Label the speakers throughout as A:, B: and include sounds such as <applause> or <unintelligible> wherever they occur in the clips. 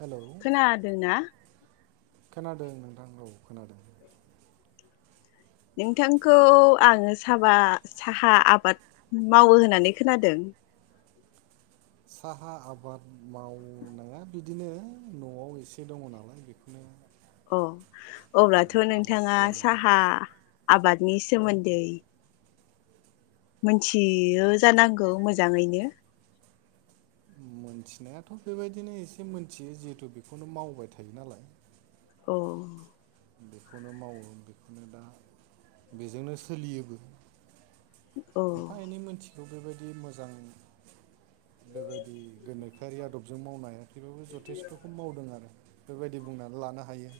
A: Hello.
B: खोनादों ना?
A: खोनादों नोंथां औ खोनादों।
B: नोंथांखौ आङो साबा साहा आबाद मावो होननानै खोनादों।
A: साहा आबाद मावनो बिदिनो न'वाव एसे दङ नालाय बेखौनो
B: अ अब्लाथ'
A: आबाद
B: नोंथाङा
A: खालामनांगौ
B: साहा आबादनि सोमोन्दै मोनथियो जानांगौ मोजाङैनो
A: उम मोनथिनायाथ' बेबायदिनो एसे मोनथियो जिहेथु बेखौनो मावबाय थायो नालाय
B: औ
A: बेखौनो मावो बेखौनो दा बेजोंनो सोलियोबो
B: अ
A: एफा एनै मोनथि थ' बेबायदि मोजां बेबायदि गोनोखोआरि आदबजों मावनाय बेफोरखौ जथेस्थ'खौ मावदों आरो बेबायदि बुंनानै लानो हायो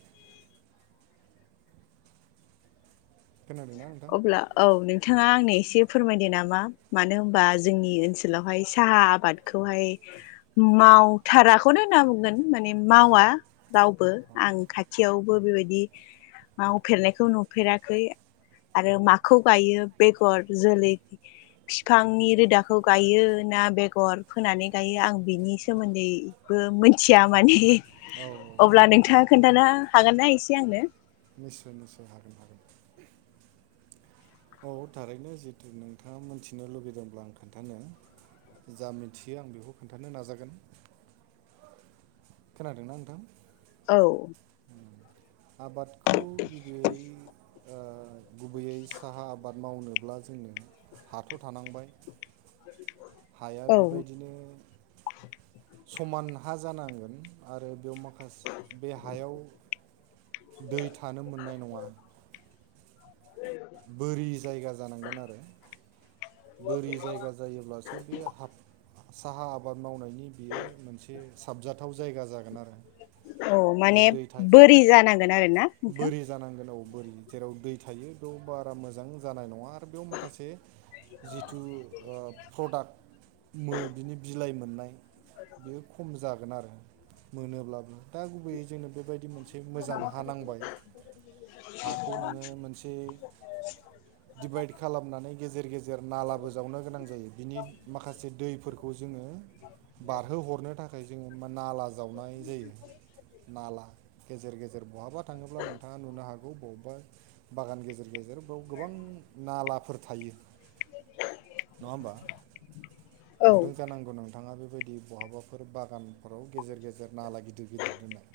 A: खोनादोंना नोंथां
B: अब्ला औ नोंथाङा आंनो एसे फोरमायदो नामा मानो होनबा जोंनि ओनसोलावहाय साहा आबादखौहाय मावथाराखौनो होनना बुंगोन माने
A: औ
B: मावा रावबो
A: औ
B: आं खाथियावबो बेबायदि मावफेरनायखौ नुफेराखै आरो माखौ गायो बेगर जोलै फिफांनि रोदाखौ गायो ना बेगर फोनानै गायो आं बेनि सोमोन्दैबो मिथिया माने
A: औ औ
B: अब्ला
A: नंगौ
B: नोंथां खोन्थानो हागोनना एसे आंनो
A: निस्सय निस्सय हागोन हागोन औ थारैनो जिथु नोंथाङा मोथिनो लुुबैदोंब्ला आं खोन्थानो जा मिथियो आं बेखौ खोन्थानो नाजागोन खोनादोंना नोंथां?
B: औ
A: आबादखौ गिबियै ओ गुबैयै साहा आबाद मावनोब्ला जोंनो हाथ' थानांबाय हाया
B: औ
A: बेबायदिनो समान हा जानांगोन आरो बेयाव माखास बे हायाव दै थानो मोननाय नङा बोरि जायगा जानांगोन आरो बोरि जायगा जायोब्लासो बे हाब साहा आबाद मावनायनि बियो मोनसे साबजाथाव जायगा जागोन आरो
B: अ
A: बेयाव
B: माने
A: दै थायो
B: बोरि जानांगोन आरोना नोंथां
A: बोरि जानांगोन औ बोरि जेराव दै थायो बेयाव बारा मोजां जानाय नङा आरो बेयाव माखासे जिथु ओ प्रडाक्ट मो बिनि बिलाइ मोननाय बेयो खम जागोन आरो मोनोब्लाबो दा गुबैयै जोंनो बेबायदि मोनसे मोजां हा नांबाय हाखौ नोङो मोनसे डिभाइड खालामनानै गेजेर गे जेर नालाबो जावनो गोनां जायो बिनि माखासे दैफोरखौ जोङो बारहो हरनो थाखाय जोङो नाला जावनाय जायो। नाला गेजेर गेजेर बहाबा थाङोब्ला नोंथाङा नुनो हागौ बबेबा बागान गेजेर गेजेर बेयाव गोबां नालाफोर थायो। नङा ओमबा
B: औ
A: नुदों जानांगौ नों थाङा बेबायदि बहाबाफोर बागानफोराव गेजेर गेजेर नाला गिदिर गिदिर दोननाय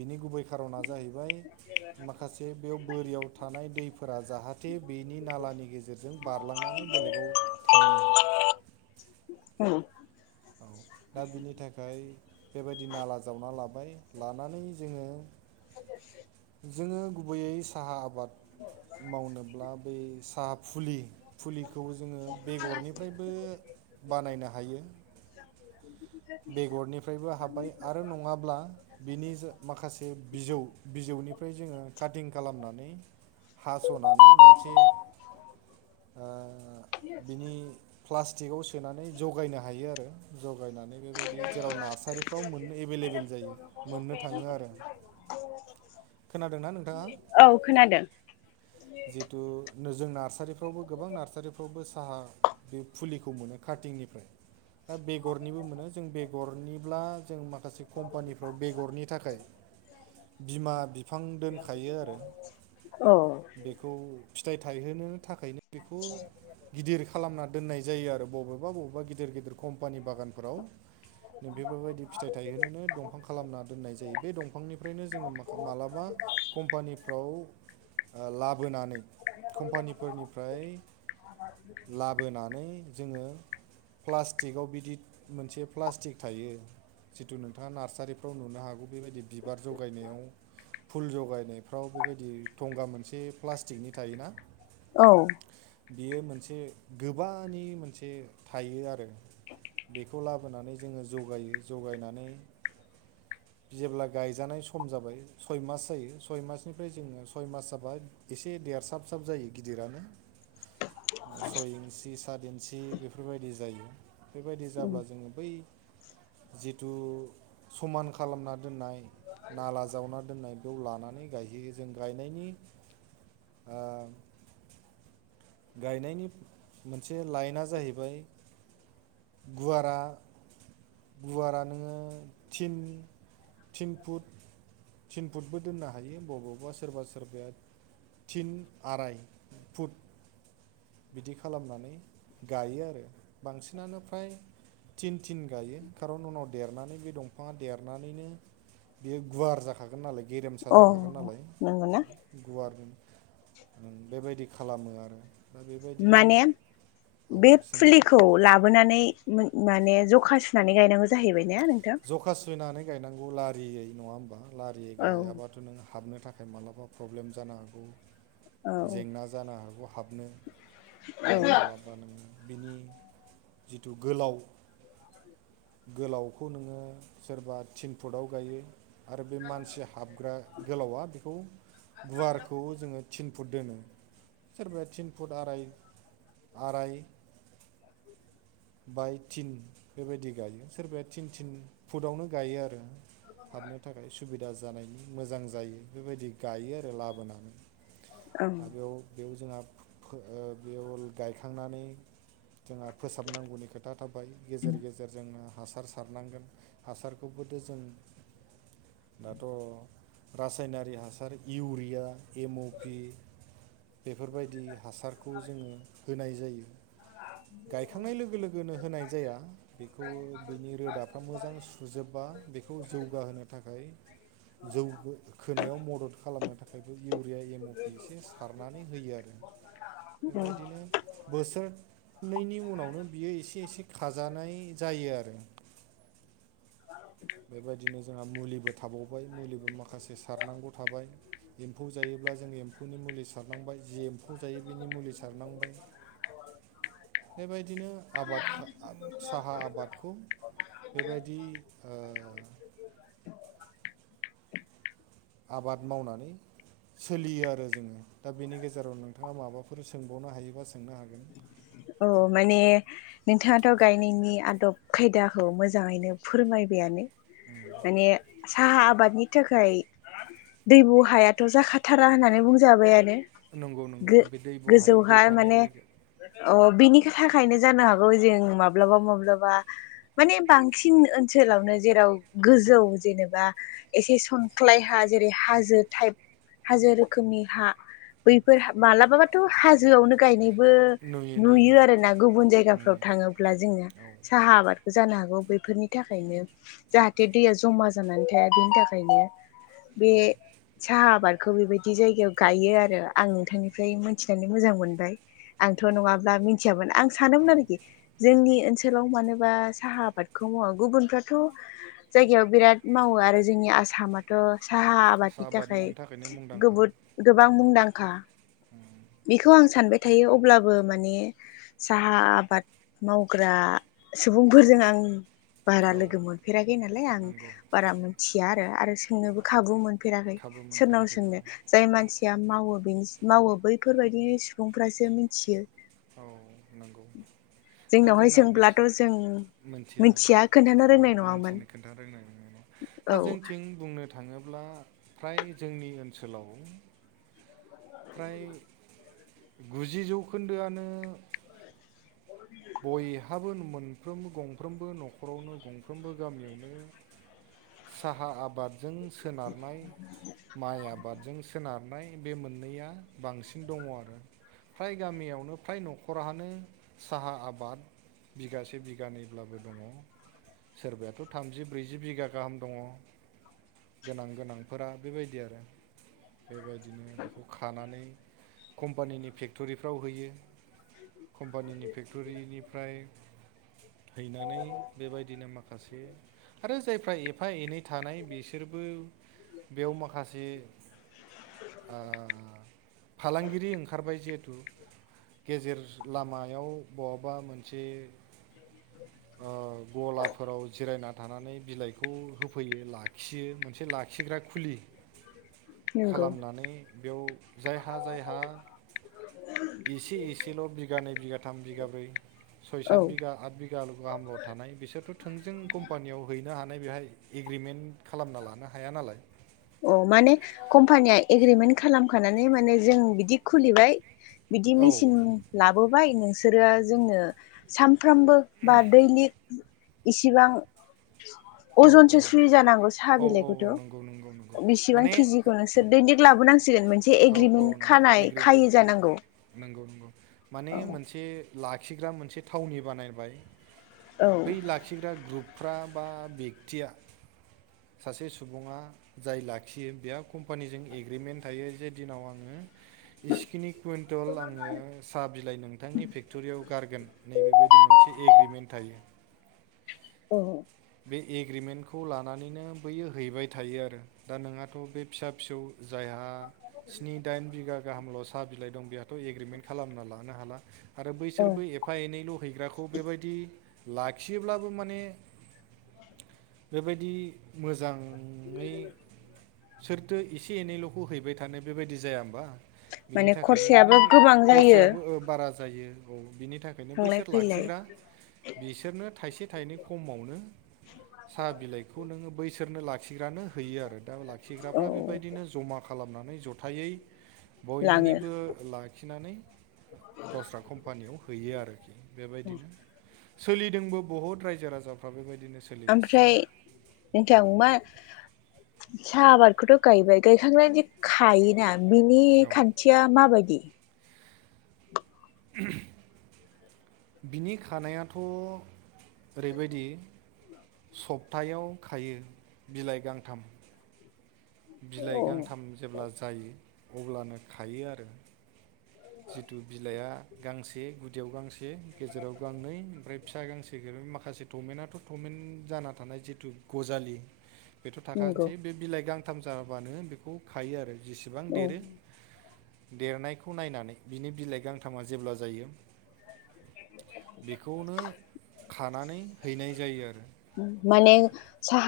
A: बिनि गुबै खारना जाहैबाय माखासे बेयाव बोरियाव थानाय दैफोरा जाहा थे बेनि नालानि गेजेरजों बारलांनानै बेलेगाव थाङो
B: <inaudible> औ
A: औ दा बिनि थाखाय बेबायदि नाला जावना लाबाय लानानै जोङो जोङो गुबैयै साहा आबाद मावनोब्ला बै साहा फुलि फुलिखौ जोङो बेगरनिफ्रायबो बानायनो हायो। बेगरनिफ्रायबो हाब्बाय आरो नङाब्ला बिनि जा माखासे बिजौ बिजौनिफ्राय जोङो काटिं खालामनानै हास'नानै मोनसे आ बिनि प्लास्टिकआव सोनानै जगायनो हायो आरो जगायनानै बेबायदि जेराव नार्सारिफ्राव मोननो एभेलेबेल जायो मोननो थाङो आरो खोनादोंना नोंथाङा?
B: औ खोनादों
A: जिथु जों नार्सारिफ्रावबो गोबां नार्सारिफ्रावबो साहा बे फुलिखौ मोनो काटिंनिफ्राय दा बेगरनिबो मोनो जों बेगरनिब्ला जों माखासे कम्पानिफ्राव बेगरनि थाखाय बिमा बिफां दोनखायो आरो
B: औ
A: बेखौ फिथाइ थायहोनो थाखायनो बेखौ गिदिर खालामना दोननाय जायो आरो बबेबा बबेबा गिदिर गिदिर कम्पानि बागानफोराव बेफोरबायदि फिथाइ थायहो होनोनो दंफां खालामना दोननाय जायो बे दंफांनिफ्रायनो जोङो मालाबा कम्पानिफ्राव लाबोनानै कम्पानिफोरनिफ्राय लाबोनानै जोङो प्लास्टिकआव बिदि मोनसे प्लास्टिक थायो जिथु नोंथाङा नार्सारिफ्राव नुनो हागौ बेबायदि बिबार जगायनायाव फुल जगायनायफ्राव बेबायदि थंगा मोनसे प्लास्टिकनि थायोना
B: औ
A: बियो मोनसे गोबानि मोनसे थायो आरो बेखौ लाबो होनानै जोङो जागायो जगायनानै जेब्ला गायजानाय सम जाबाय सय मास जायो सय मासनिफ्राय जोङो सय मास जाबा एसे देरसाबसाब जायो गिदिरानो। सय इन्सि सात इन्सि बेफोरबायदि जायो बेबायदि जाब्ला जोङो बै जिथु समान खालामना दोननाय नाला जावना दोन्नाय बेयाव लानानै गायहैयो जों गायनायनि आ गायनायनि मोनसे लाइना जाहैबाय गुवारा गुवारा नोङोन थिन थिन फुट थिन फुटबो दोननो हायो बबावबा सोरबा सोरबाया थिन आराय फुट बिदि खालामनानै गायो आरो बांसिनानो फ्राय थिन थिन गायो खारन उनाव देरनानै बे दंफाङा देरनानैनो बेयो गुवार जाखागोन नालाय गेरेमसा
B: औ
A: जाखागोन नालाय
B: नंगौना
A: गुवार जों ओम बेबायदि खालामो आरो दा बेबायदिनो
B: माने
A: औ
B: बे
A: सोंना
B: फुलिखौ ला लााबोनानै माने जखा सुनानै गायनांगौ जाहैबाय ने नोंथां। <unintelligible>
A: जखा सुयनानै गायनांगौ लारियै नङा होमबा लारियै
B: औ
A: गाययाबाथ' नों हाबनो थाखा य माब्लाबा प्रब्लेम जानो हागौ
B: औ
A: जेंना जानो हागौ हाबनो आरो
B: औ
A: मालाबा नों बिनि जिथु गोलाव गोलावखौ नोङो सोरबा थिन फुटाव गायो आरो बे मानसि हाबग्रा गोलावा बेखौ गुवारखौ जोङो थिन <unintelligible> दोनो सोरबाया थिन फुट आराय आराय
B: <inaudible>
A: बाय थिन बेबायदि गायो सोरबाया थिन थिन फुटावनो गायो आरो। हाबनो थाखाय सुबि दा जानायनि मोजां जायो बेबायदि गायो आरो लाबोनानै दा बेयाव बेयाव जोंहा ओ बेयाव गायखांनानै जोंहा फोसाबनांगौनि खोथा थाबाय गेजेर गेजेर गेजेरजोंनो हासार सारनांगोन हासारखौबोथ' जों दाथ' रासायनारि हासार इउरिया एम अ पि बेफोरबायदि हासारखौ जोङो होनाय जायो गायखांनाय लोगो लोगोनो होनाय जाया। बेखौ बिनि रोदाफ्रा मोजां सुजोबबा बेखौ जौगाहोनो थाखाय जौ खोनायाव मदद खालामनो थाखायबो इउरिया एम अ पि एसे सारनानै होयो आरो। <inaudible>
B: औ
A: बेबायदिनो बोसोरनैनि उनावनो बियो एसे एसे खाजानाय जायो आरो। बेबायदिनो जोंहा मुलिबो थाबावबाय मुलिबो माखासे सारनांगौ थाबाय। एम्फौ जायोब्ला जों एम्फौनि मुलि सारनांबाय जि एम्फौ जायो बेनि मुलि सारनांबाय। बेबायदिनो आबाद खा आ साहा आबादखौ बेबायदि आ आबाद मावनानै सोलियो आरो जोङो दा बेनि गेजेराव नोंथाङा माबाफोर सोंबावनो हायोबा सोंनो हागोन।
B: अ माने नोंथाङाथ' गायनायनि आदब खायदाखौ मोजाङैनो फोरमायबायानो।
A: उम।
B: माने साहा आबादनि थाखाय दैबु हायाथ' जाखाथारा होननानै बुंजाबायानो।
A: नंगौ नंगौ बे दैबु हायाव दै
B: गो-गोजौहाय
A: थानाय
B: माने
A: जायगा।
B: अ बेनि थाखायनो जानो हागौ जों माब्लाबा माब्लाबा माने बांसिन ओनसोलावनो जेराव गोजौ जेनेबा एसे सनख्लाय हा जेरै हाजो टाइप हाजो रोखोमनि हा बैफोर मालाबाबाथ' हाजोआवनो गायनाय। बो नुयो आरोना गुबुन जायगाफ्राव
A: नुयो
B: थाङोब्ला जोङो साहा आबाद जानो हागौ बैफोरनि थाखायनो जाहाथे दैया जमा जानानै थाया बेनि थाखायनो बे
A: औ
B: साहा आबा खौ बेबायदि जायगायाव गायो आरो आं नोंथांनिफ्राय मोनथिनानै मोजां मोनबाय आंथ'
A: औ
B: नङा ब्ला मिनथियामोन आं सानोमोन आरोखि। जोंनि ओनसोलाव मानोबा साहा आबादखौ मावा गुबुनफ्राथ' जायगायाव बिराद मावो आरो जोंनि आसामाथ' साहा
A: साहा
B: आबादनि थाखाय
A: आबादनिनो थाखायनो मुंदांखा
B: गोबोद गोबां मुंदांखा
A: <inaudible>
B: बेखौ आं सानबाय थायो अब्लाबो माने साहा आबाद मावग्रा सुबुंफोरजों आं बारा
A: औ
B: लोगो मोनफेराखै नालाय आं
A: नंगौ
B: बारा मोनथिया आरो आरो
A: औ
B: सोंनोबो खाबु मोनफेराखै
A: खाबु
B: सोरनाव
A: मोनफेराखै औ
B: सोंनो जाय मानसिया मावो बेनि मावो बैफोरबायदि सुबुंफ्रासो मिथियो।
A: औ नंगौ। दा
B: जोंनावहाय
A: जोंना बि
B: सोंब्लाथ' जों
A: मोनथिया
B: मिथिया खोन्थानो
A: औ
B: रोंनाय नङामोन
A: मोनथिनो खोन्थानो रोंनाय नङा दा
B: औ
A: जोंथिं बुंनो थाङोब्ला फ्राय जोंनि ओनसोलाव फ्राय गुजि जौखोन्दोआनो
B: <inaudible>
A: बयहाबो मोनफ्रोमबो गंफ्रोमबो न'खरावनो गंफ्रोमबो गामियावनो साहा आबादजों सोनारनाय। माइ आबादजों सोनारनाय बे मोननैया बांसिन दङ आरो। फ्राय गामियावनो फ्राय न'खरानो साहा आबाद बिगासे बिगानैब्लाबो दङ। सोरबायाथ' थामजि ब्रैजि बिगा गाहाम दङ। गोनां गोनांफोरा बेबायदि आरो बेबायदिनो बेखौ खानानै कम्पानिनि फेक्ट'रिफ्राव होयो। कम्पानिनि फेक्टरिनिफ्राय हैनानै बेबायदिनो माखासे आरो जायफ्रा एफा एनै थानाय बिसोरबो बेयाव माखासे आ फालांगिरि ओंखारबाय जिहेथु गेजेर लामायाव बहाबा मोनसे गलाफोराव जिरायना थानानै बिलाइखौ होफैयो लाखियो मोनसे ला खिग्रा खुलि
B: नंगौ
A: खालामनानै बेयाव जायहा जायहा एसे एसेल' बिगानै बिगा थाम बिघा ब्रै सय सत
B: औ
A: बिघा आत बिघा गालु गाहामलायाव थानाय बिसोरथ' थोंजों कम्पानियाव हैनो हानाय बेहाय एग्रिमेन्ट खालामना लानो हाया नालाय।
B: अ माने कम्पानिया एग्रिमेन्ट खालामखानानै माने जों बिदि खुलिबाय। बिदि
A: औ
B: मेचिन लाबोबाय नोंसोरो जोंनो सामफ्रामबो बा दै लिग इसिबां
A: औ
B: अजनसो सुुयो जानांगौ साहा
A: औ औ
B: बिलाइखौथ'
A: औ नोंगौ।
B: बिसिबां केजिखौ नोंसोर दैलिक लाबोनांसिगोन मोनसे
A: औ औ
B: एग्रिमेन्ट
A: न
B: खानाय खायो
A: एग्रिमेन्ट खा
B: जानांगौ।
A: नंगौ नंगौ माने
B: औ
A: मोनसे लाखिग्रा मोनसे थावनि बानायबाय।
B: औ
A: बै लाखिग्रा ग्रुपफ्रा बा बेक्तिया सासे सुबुङा जाय लाखियो बेहा कम्पानिजों एग्रिमेन्ट थायो जे दिनाव आङो इस्किनि कुवइन्टल आङो साहा बिलाइ नोंथांनि फेक्ट'रियाव गारगोन। नैबेबायदि मोनसे एग्रिमेन्ट थायो।
B: <unintelligible>
A: बे एग्रिमेन्टखौ लानानैनो बैयो हैबाय थायो आरो। दा नोंहाथ' बे फिसा फिसौ जायहा स्नि दाइन बिगा गाहामल' साह बिलाइ दं बेथ' एग्रिमेन्ट खालामना लानो हाला। आरो
B: औ
A: बैसोरबो एफा एनैल' हैग्राखौ बेबायदि लाखियोब्लाबो माने बेबायदि मोजाङै सोर जों एसे एनैल'खौ हैबाय थानो बेबायदि जाया होमबा? बिनि
B: माने
A: थाखायनो माने
B: खरसायाबो
A: बे
B: गोबां जायो
A: खरसायाबो बारा जायो औ बिनि थाखाय बेखायनो
B: थांलाय
A: बैसोर
B: फैलाय
A: लाखिग्रा बिसोरनो थाइसे थाइनै खमावनो साहा बिलाइखौ नोङो बैसोरनो लाखिग्रानो होयो आरो दा
B: औ
A: लाखिग्राफ्रा बेबायदिनो जमा। खालामनानै जथायै
B: लाङो
A: बयनिबो लाखिनानै गावस्रा कम्पानियाव हैयो आरोखि बेबायदिनो सोलिदोंबो बहुत रायजो राजाफ्रा बेबायदिनो सोलिगासिनो
B: ओमफ्राय नोंथां मा
A: औ
B: साहा आबादखौथ' गायबाय गायखांनानै जे खायोना बिनि
A: औ
B: खान्थि या माबायदि
A: <unintelligible> बिनि खानायाथ' ओरैबायदि सप्थायाव खायो बिलाइ गांथाम। बिलाइ
B: अ
A: गांथाम जेब्ला जायो अब्लानो खायो आरो। जिथु बिलाइआ गांसे गुदियाव गांसे गेजेराव गांनै ओमफ्राय फिसा गांसे जक माखासे टमेन्टथ' टमेनट जाना थानाय जिथु गजालि बेथ'
B: नंगौ
A: थाखानोसै बे बिलाइ गांथाम जाबानो बेखौ खायो आरो जेसेबां
B: औ
A: देरो देरनायखौ नायनानै बिनि बिलाइ गांथामा जेब्ला जायो। बेखौनो खानानै हैनाय जायो आरो।
B: माने साहा।